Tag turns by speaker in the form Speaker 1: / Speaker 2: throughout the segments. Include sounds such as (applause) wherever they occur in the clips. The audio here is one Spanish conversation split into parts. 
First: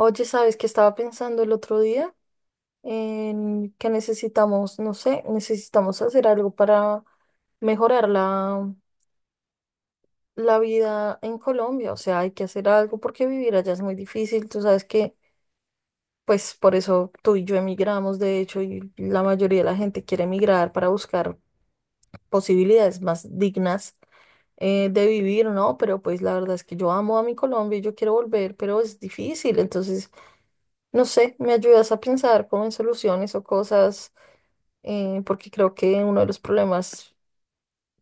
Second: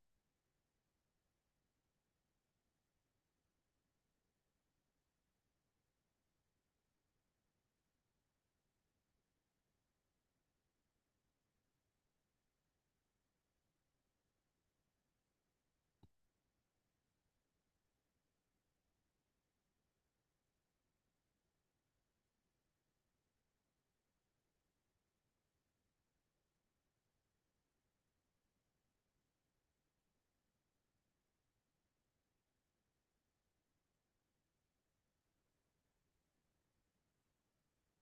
Speaker 1: Oye, ¿sabes qué estaba pensando el otro día? En que necesitamos, no sé, necesitamos hacer algo para mejorar la vida en Colombia. O sea, hay que hacer algo porque vivir allá es muy difícil. Tú sabes que, pues por eso tú y yo emigramos, de hecho, y la mayoría de la gente quiere emigrar para buscar posibilidades más dignas de vivir, ¿no? Pero pues la verdad es que yo amo a mi Colombia y yo quiero volver, pero es difícil. Entonces, no sé, me ayudas a pensar como en soluciones o cosas, porque creo que uno de los problemas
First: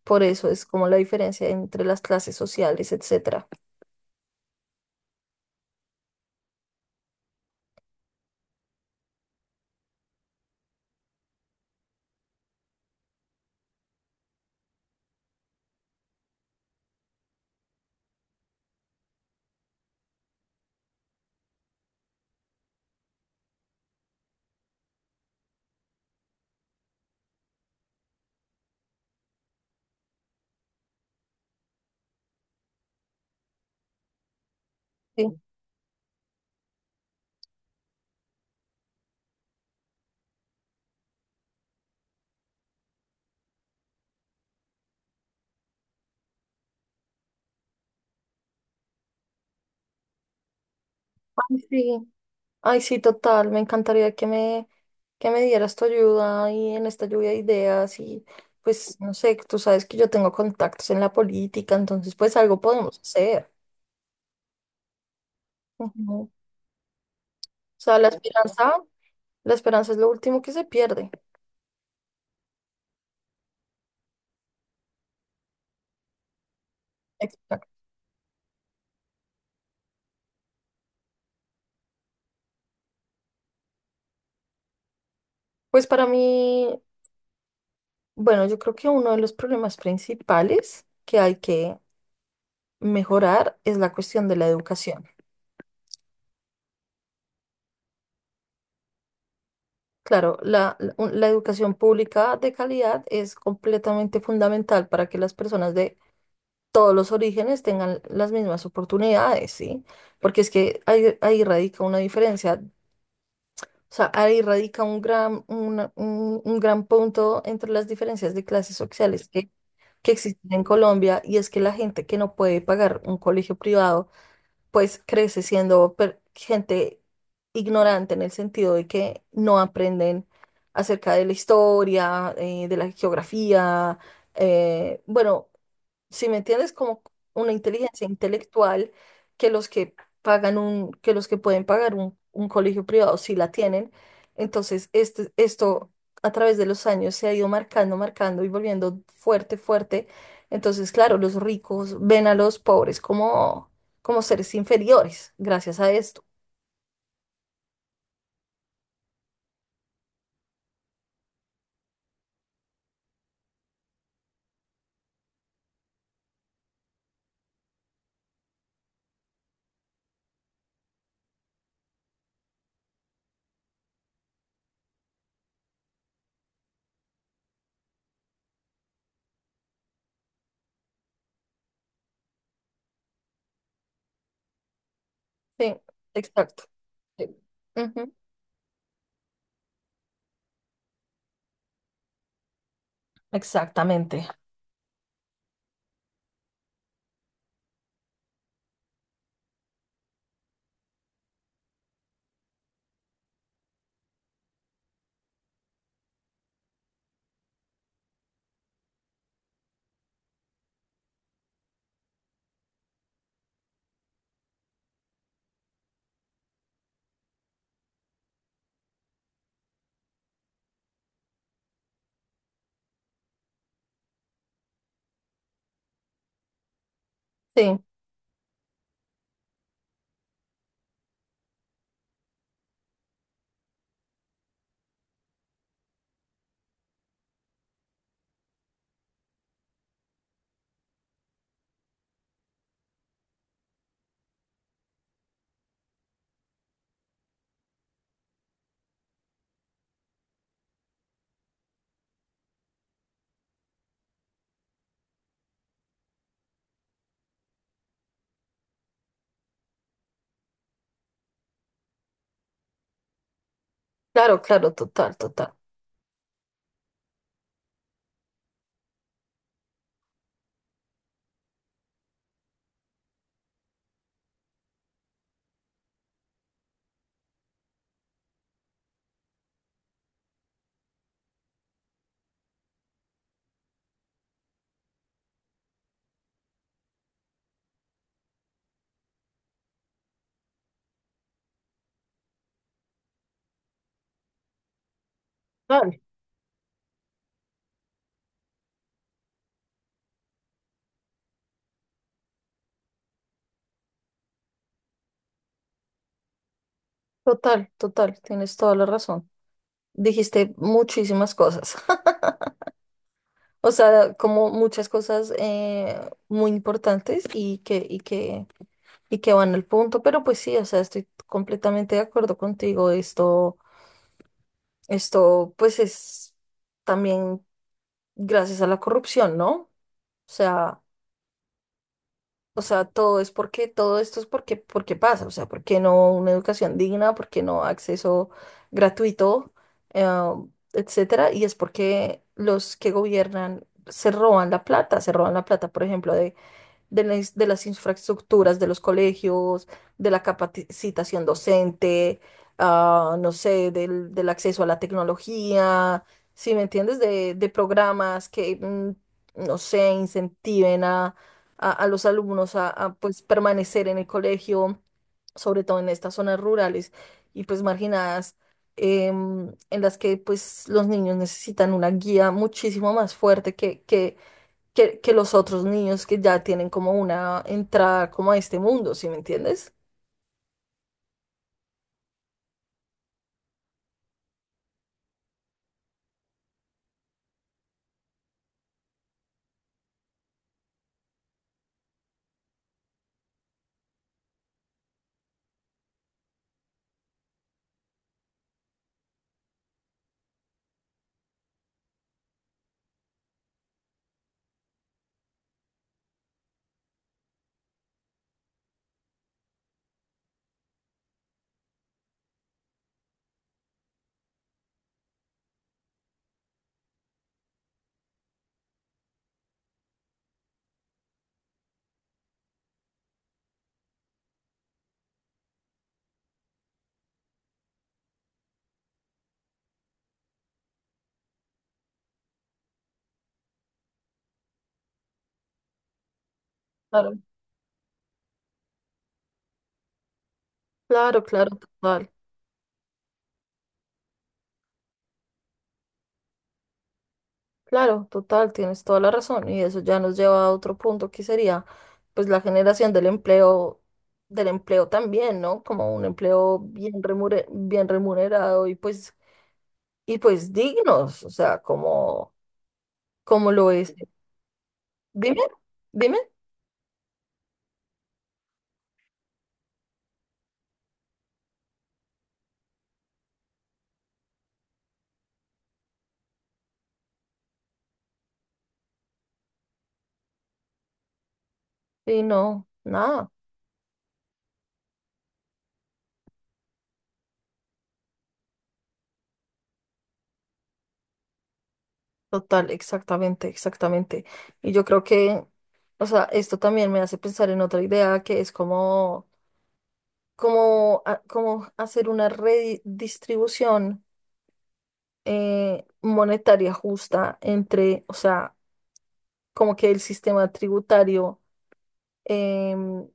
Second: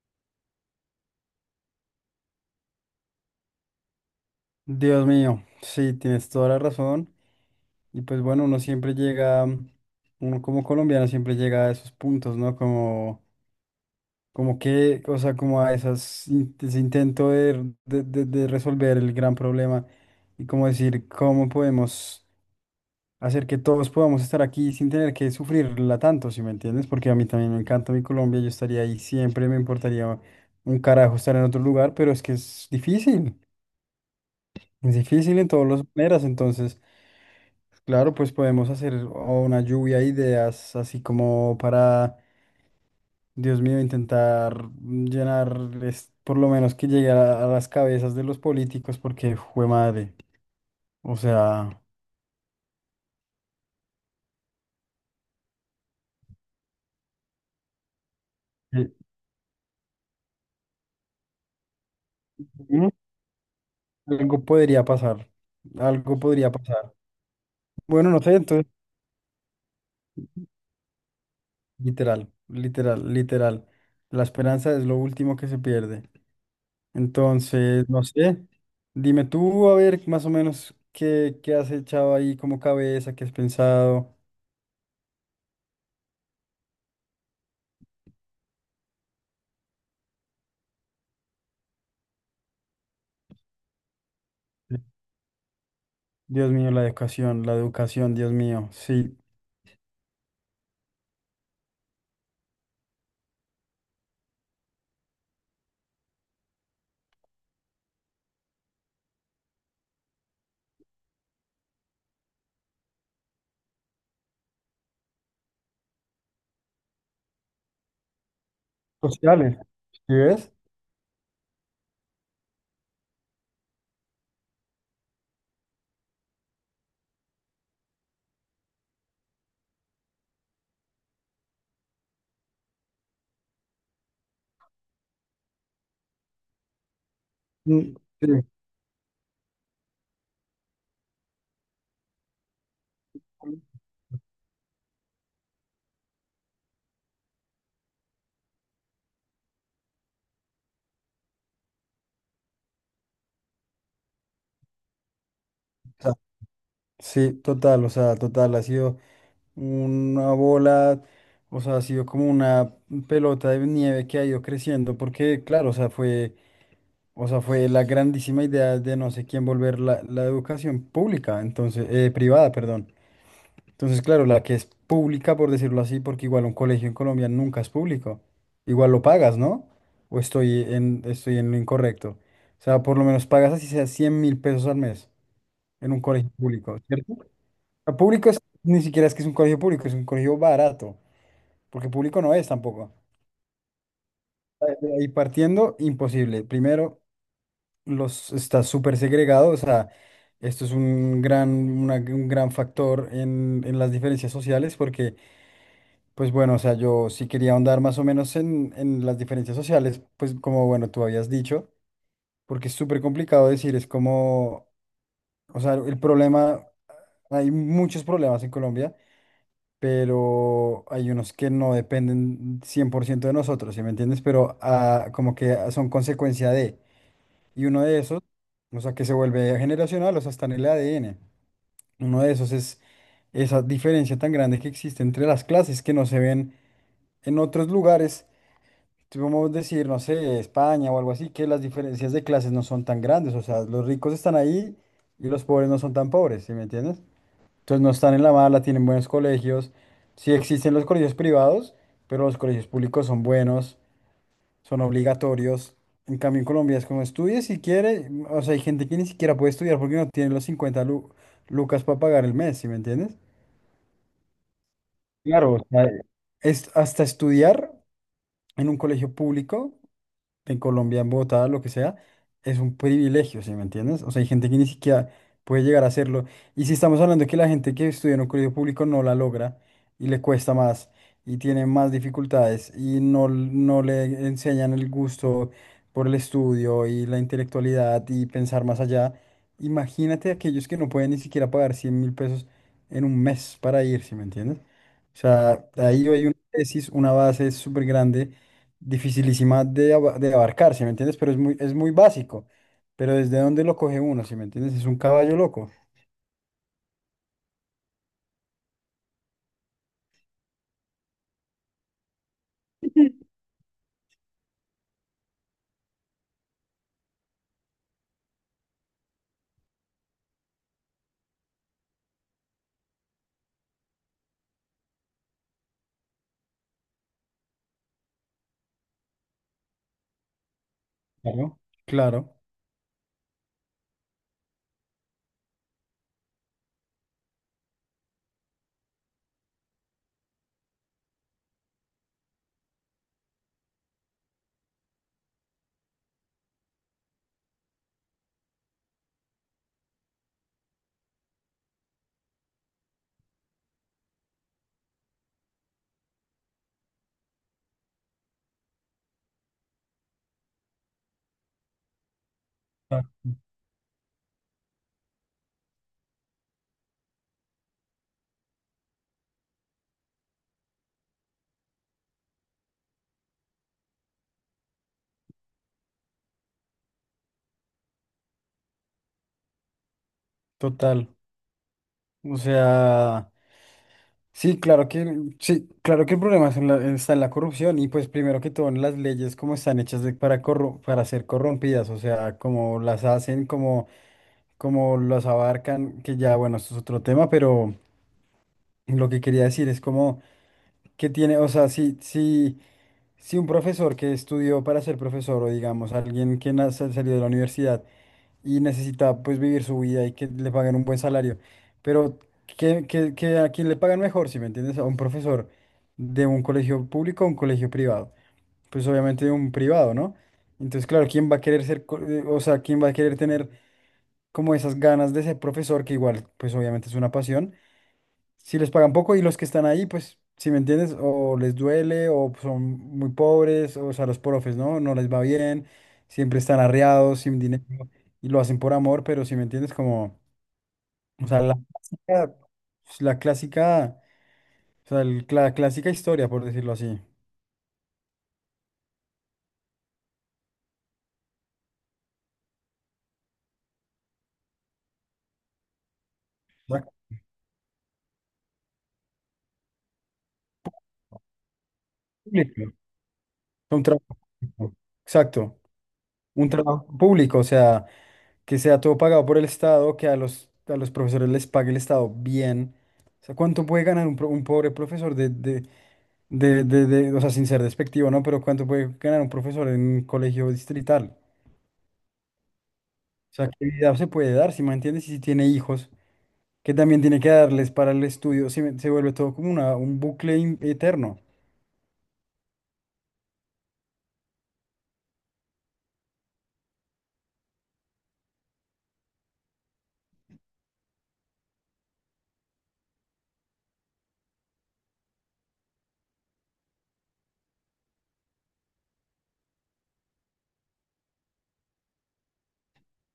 Speaker 1: por eso es como la diferencia entre las clases sociales, etcétera.
Speaker 2: Dios mío, sí, tienes toda la razón. Y pues bueno, uno siempre llega, uno como colombiano siempre llega a esos puntos, ¿no? Como, como que, o sea, como a esas, ese intento de resolver el gran problema y como decir, ¿cómo podemos hacer que todos podamos estar aquí sin tener que sufrirla tanto, si me entiendes? Porque a mí también me encanta mi Colombia, yo estaría ahí siempre, me importaría un carajo estar en otro lugar, pero es que es
Speaker 1: Sí.
Speaker 2: difícil en todas las maneras, entonces... Claro, pues podemos hacer o una lluvia de ideas, así como para, Dios mío, intentar llenar, por lo menos que llegue a las cabezas de los políticos, porque fue madre. O
Speaker 1: Ay,
Speaker 2: sea,
Speaker 1: sí. Ay, sí, total, me encantaría que me dieras tu ayuda y en esta lluvia de ideas y
Speaker 2: eh,
Speaker 1: pues no sé, tú sabes que yo tengo contactos en la política, entonces pues algo
Speaker 2: ujú.
Speaker 1: podemos hacer.
Speaker 2: Algo podría pasar,
Speaker 1: Ujú.
Speaker 2: algo
Speaker 1: O
Speaker 2: podría pasar.
Speaker 1: sea,
Speaker 2: Bueno, no sé, entonces,
Speaker 1: la esperanza es lo último que se pierde.
Speaker 2: literal, literal, literal. La esperanza es lo último que se pierde. Entonces, no sé, dime tú, a ver, más o menos, qué, qué has echado ahí como cabeza, qué has pensado.
Speaker 1: Pues para mí, bueno, yo creo que uno de los problemas principales que hay que mejorar es la cuestión de la educación.
Speaker 2: Dios mío, la educación, Dios mío, sí.
Speaker 1: Claro, la educación pública de calidad es completamente fundamental para que las personas de todos los orígenes tengan las mismas oportunidades, ¿sí? Porque es que ahí radica una diferencia, o sea, ahí radica un gran punto entre las diferencias de clases sociales que
Speaker 2: Sociales, ¿sí ves?
Speaker 1: existen en Colombia y es que la gente que no puede pagar un colegio privado, pues crece siendo gente ignorante en el sentido de que no aprenden acerca de la historia, de la geografía, eh, bueno si me entiendes, como una
Speaker 2: Mm,
Speaker 1: inteligencia
Speaker 2: sí,
Speaker 1: intelectual que los que pagan un, que los que pueden un colegio privado sí la tienen. Entonces, este, esto a través de los años se ha ido marcando, marcando y volviendo fuerte, fuerte. Entonces, claro, los ricos ven a los pobres como, como seres inferiores gracias a
Speaker 2: sea,
Speaker 1: esto.
Speaker 2: sí, total, o sea, total, ha sido una bola, o sea, ha sido como una pelota de nieve que ha ido creciendo, porque claro, o sea, fue la grandísima idea de no sé quién volver la, la educación pública, entonces, privada, perdón. Entonces, claro, la que es pública, por decirlo así, porque igual un colegio en Colombia nunca es público. Igual lo pagas, ¿no? O estoy en lo incorrecto. O sea, por lo menos pagas así sea 100 mil pesos al mes
Speaker 1: Sí,
Speaker 2: en un colegio
Speaker 1: exacto.
Speaker 2: público, ¿cierto? O
Speaker 1: Sí.
Speaker 2: sea,
Speaker 1: Ujú.
Speaker 2: público es, ni siquiera es que es un colegio público, es un colegio barato, porque público no es tampoco.
Speaker 1: Exactamente.
Speaker 2: De ahí partiendo, imposible. Primero, los, está súper segregado, o sea, esto es un gran, un gran factor en las diferencias sociales, porque pues bueno, o sea, yo sí quería ahondar más o menos en las diferencias sociales, pues como bueno, tú habías dicho, porque es súper complicado decir, es como, o sea, el problema, hay muchos problemas en Colombia, pero hay unos que no dependen 100% de nosotros, ¿sí me entiendes? Pero como que son consecuencia de, y uno
Speaker 1: Sí,
Speaker 2: de esos, o sea, que se vuelve generacional, o sea, está en el ADN. Uno de esos es esa diferencia tan grande que existe entre las clases que no se ven en otros lugares si vamos a decir, no sé, España o algo así, que las diferencias de clases no son tan grandes, o sea, los ricos están ahí y los pobres no son tan pobres, ¿sí me entiendes? Entonces no están en la mala, tienen buenos colegios, sí existen los colegios privados, pero los colegios públicos son buenos, son obligatorios. En cambio, en Colombia es como estudie si quiere, o sea, hay gente que ni siquiera puede estudiar porque no tiene los lucas para pagar el mes, ¿sí me entiendes?
Speaker 1: claro, claro, total, total.
Speaker 2: Claro, o sea, es hasta estudiar en un colegio público en Colombia, en Bogotá, lo que sea, es un privilegio, ¿sí me entiendes? O sea, hay gente que ni siquiera puede llegar a hacerlo. Y si estamos hablando de que la gente que estudia en un colegio público no la logra y le cuesta más y tiene más dificultades y no, no le enseñan el gusto por el estudio y la intelectualidad y pensar más allá, imagínate aquellos que no pueden ni siquiera pagar 100 mil pesos en un mes para ir, ¿sí me entiendes? O sea,
Speaker 1: Total,
Speaker 2: ahí hay una tesis, una base súper grande dificilísima de, de abarcar, ¿sí me entiendes? Pero es muy básico. Pero ¿desde dónde lo coge uno, ¿sí me entiendes? Es un caballo loco.
Speaker 1: total, total. Tienes toda la razón. Dijiste muchísimas cosas, (laughs) o sea, como muchas cosas muy importantes y que van al punto, pero pues sí, o sea, estoy completamente de acuerdo contigo, esto pues es también gracias a la corrupción, ¿no? O sea,
Speaker 2: Claro. Claro.
Speaker 1: O sea, todo es todo esto es porque, porque pasa, o sea, porque no una educación digna, porque no acceso gratuito, eh, etcétera, y es porque los que gobiernan se roban la plata, se roban la plata, por ejemplo, de de las infraestructuras de los colegios, de la capacitación docente, no sé, del acceso a la tecnología, si me entiendes, de programas que, no sé, incentiven a los alumnos a,
Speaker 2: Ah,
Speaker 1: pues, permanecer en el colegio, sobre todo en estas zonas rurales y pues marginadas. Em, en las que pues los niños necesitan una guía muchísimo más fuerte que los otros niños que ya tienen como una entrada como a este mundo, ¿sí me entiendes?
Speaker 2: total. O sea, sí, claro que, sí, claro que el problema es en está en la corrupción y pues primero que todo en las leyes como están hechas para, para ser corrompidas, o sea, como las hacen, como, como las abarcan, que ya, bueno, esto es otro tema, pero lo que quería decir es como que tiene, o sea, sí, sí. Si un profesor que estudió para ser profesor o digamos alguien que salió de la universidad y necesita pues vivir su vida y que le paguen un buen salario, pero que, que a quien le pagan mejor, si me entiendes, a un profesor de un colegio público o un colegio privado, pues obviamente de un privado, ¿no? Entonces, claro, ¿quién va a querer ser, o sea, quién va a querer tener como esas ganas de ser profesor, que igual pues obviamente es una pasión? Si les pagan poco y los que están ahí, pues, si me entiendes, o les duele, o son muy pobres, o, sea, los profes, ¿no? No les va bien, siempre están
Speaker 1: Claro.
Speaker 2: arreados, sin dinero, y lo hacen por amor, pero si me entiendes, como,
Speaker 1: Claro,
Speaker 2: o sea, la
Speaker 1: claro, total.
Speaker 2: clásica, pues, la clásica, o sea, la clásica historia, por decirlo así.
Speaker 1: Claro, total, tienes toda la razón. Y eso ya nos lleva a otro punto que sería, pues, la generación del empleo también, ¿no? Como un empleo
Speaker 2: ¿Verdad?
Speaker 1: bien remunerado y pues dignos, o sea, como,
Speaker 2: Público,
Speaker 1: como lo
Speaker 2: un
Speaker 1: es.
Speaker 2: trabajo. Público,
Speaker 1: Dime,
Speaker 2: exacto.
Speaker 1: dime.
Speaker 2: Un trabajo público, o sea, que sea todo pagado por el Estado, que a los profesores les pague el Estado bien. O sea, ¿cuánto puede ganar un, un pobre profesor de, o sea, sin ser despectivo, ¿no? Pero ¿cuánto puede ganar un profesor en un colegio distrital?
Speaker 1: Y no, nada.
Speaker 2: O sea, ¿qué vida se puede dar, si me entiendes? Y si tiene hijos, que también tiene que darles para el estudio, se, se vuelve todo como una, un bucle eterno.
Speaker 1: Total, exactamente, exactamente. Y yo creo que, o sea, esto también me hace pensar en otra idea que es como, como hacer una redistribución monetaria justa entre, o sea, como que el sistema tributario em,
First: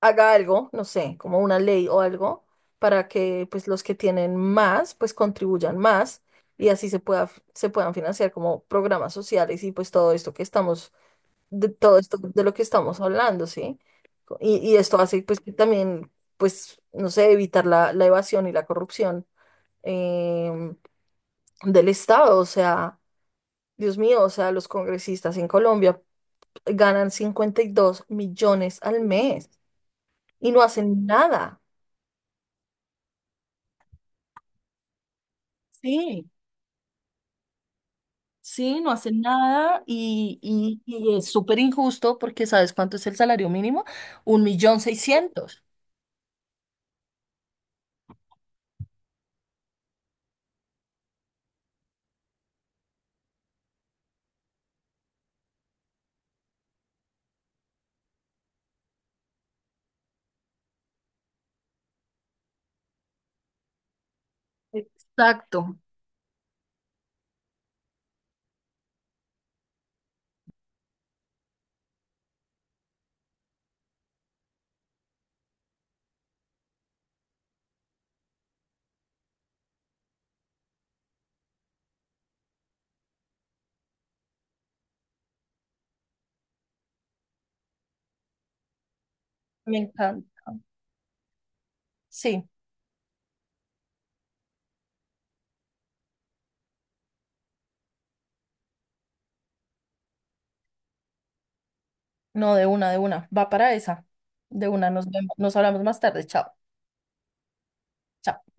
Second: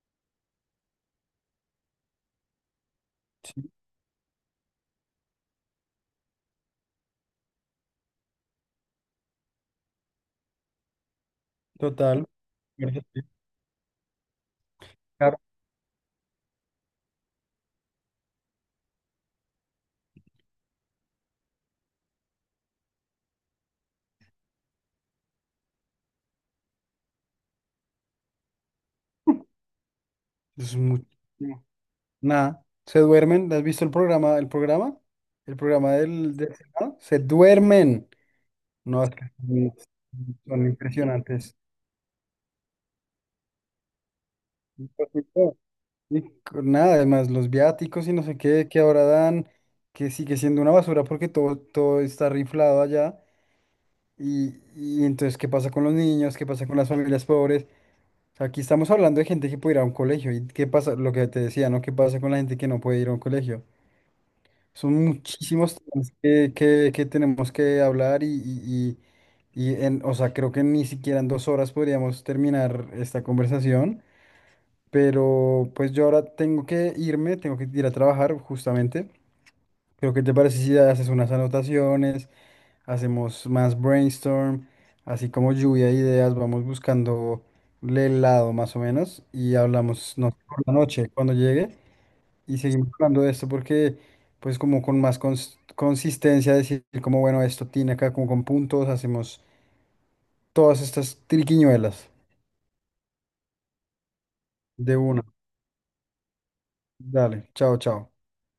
Speaker 1: haga algo, no sé, como una ley o algo, para que pues
Speaker 2: Sí,
Speaker 1: los que tienen más, pues contribuyan más y así se pueda, se puedan financiar como programas sociales y pues todo esto que estamos de todo esto
Speaker 2: total.
Speaker 1: de lo que
Speaker 2: Ahorita
Speaker 1: estamos
Speaker 2: estoy.
Speaker 1: hablando, ¿sí? Y esto hace pues que también, pues, no sé, evitar la evasión y la corrupción em, del Estado. O sea, Dios mío, o sea, los congresistas en Colombia ganan 52 millones al mes y no
Speaker 2: Es
Speaker 1: hacen nada.
Speaker 2: muchísimo. Nada, se duermen. ¿Has visto el programa? ¿El programa? ¿El programa
Speaker 1: Sí,
Speaker 2: del, del Senado? Se duermen.
Speaker 1: sí, no
Speaker 2: No, es
Speaker 1: hacen
Speaker 2: que son,
Speaker 1: nada y,
Speaker 2: son
Speaker 1: y- y es
Speaker 2: impresionantes.
Speaker 1: súper injusto porque ¿sabes cuánto es el salario mínimo? Un millón
Speaker 2: Y pues, y todo.
Speaker 1: seiscientos.
Speaker 2: Y con nada, además, los viáticos y no sé qué que ahora dan, que sigue siendo una basura porque todo, todo está riflado allá. Y entonces, ¿qué pasa con los niños? ¿Qué pasa con las familias pobres? O sea, aquí estamos hablando de gente que puede ir a un colegio. ¿Y qué pasa? Lo que te decía, ¿no? ¿Qué pasa con la gente que no puede ir a un colegio? Son muchísimos
Speaker 1: Exacto.
Speaker 2: temas que, que tenemos que hablar y, y en, o sea, creo que ni siquiera en dos horas podríamos terminar esta conversación, pero pues yo ahora tengo que irme, tengo que ir a trabajar justamente. Creo que te parece si haces unas anotaciones, hacemos más brainstorm, así como lluvia de ideas, vamos buscando el lado más o menos y
Speaker 1: Me encanta.
Speaker 2: hablamos, no sé, por la noche cuando llegue.
Speaker 1: Sí.
Speaker 2: Y seguimos hablando de esto porque, pues como con más consistencia, decir como, bueno, esto tiene acá como con puntos, hacemos todas estas triquiñuelas
Speaker 1: No, de una, de una. Va para esa. De una,
Speaker 2: de
Speaker 1: nos
Speaker 2: una.
Speaker 1: vemos. Nos hablamos más tarde. Chao.
Speaker 2: Dale, chao, chao.
Speaker 1: Chao.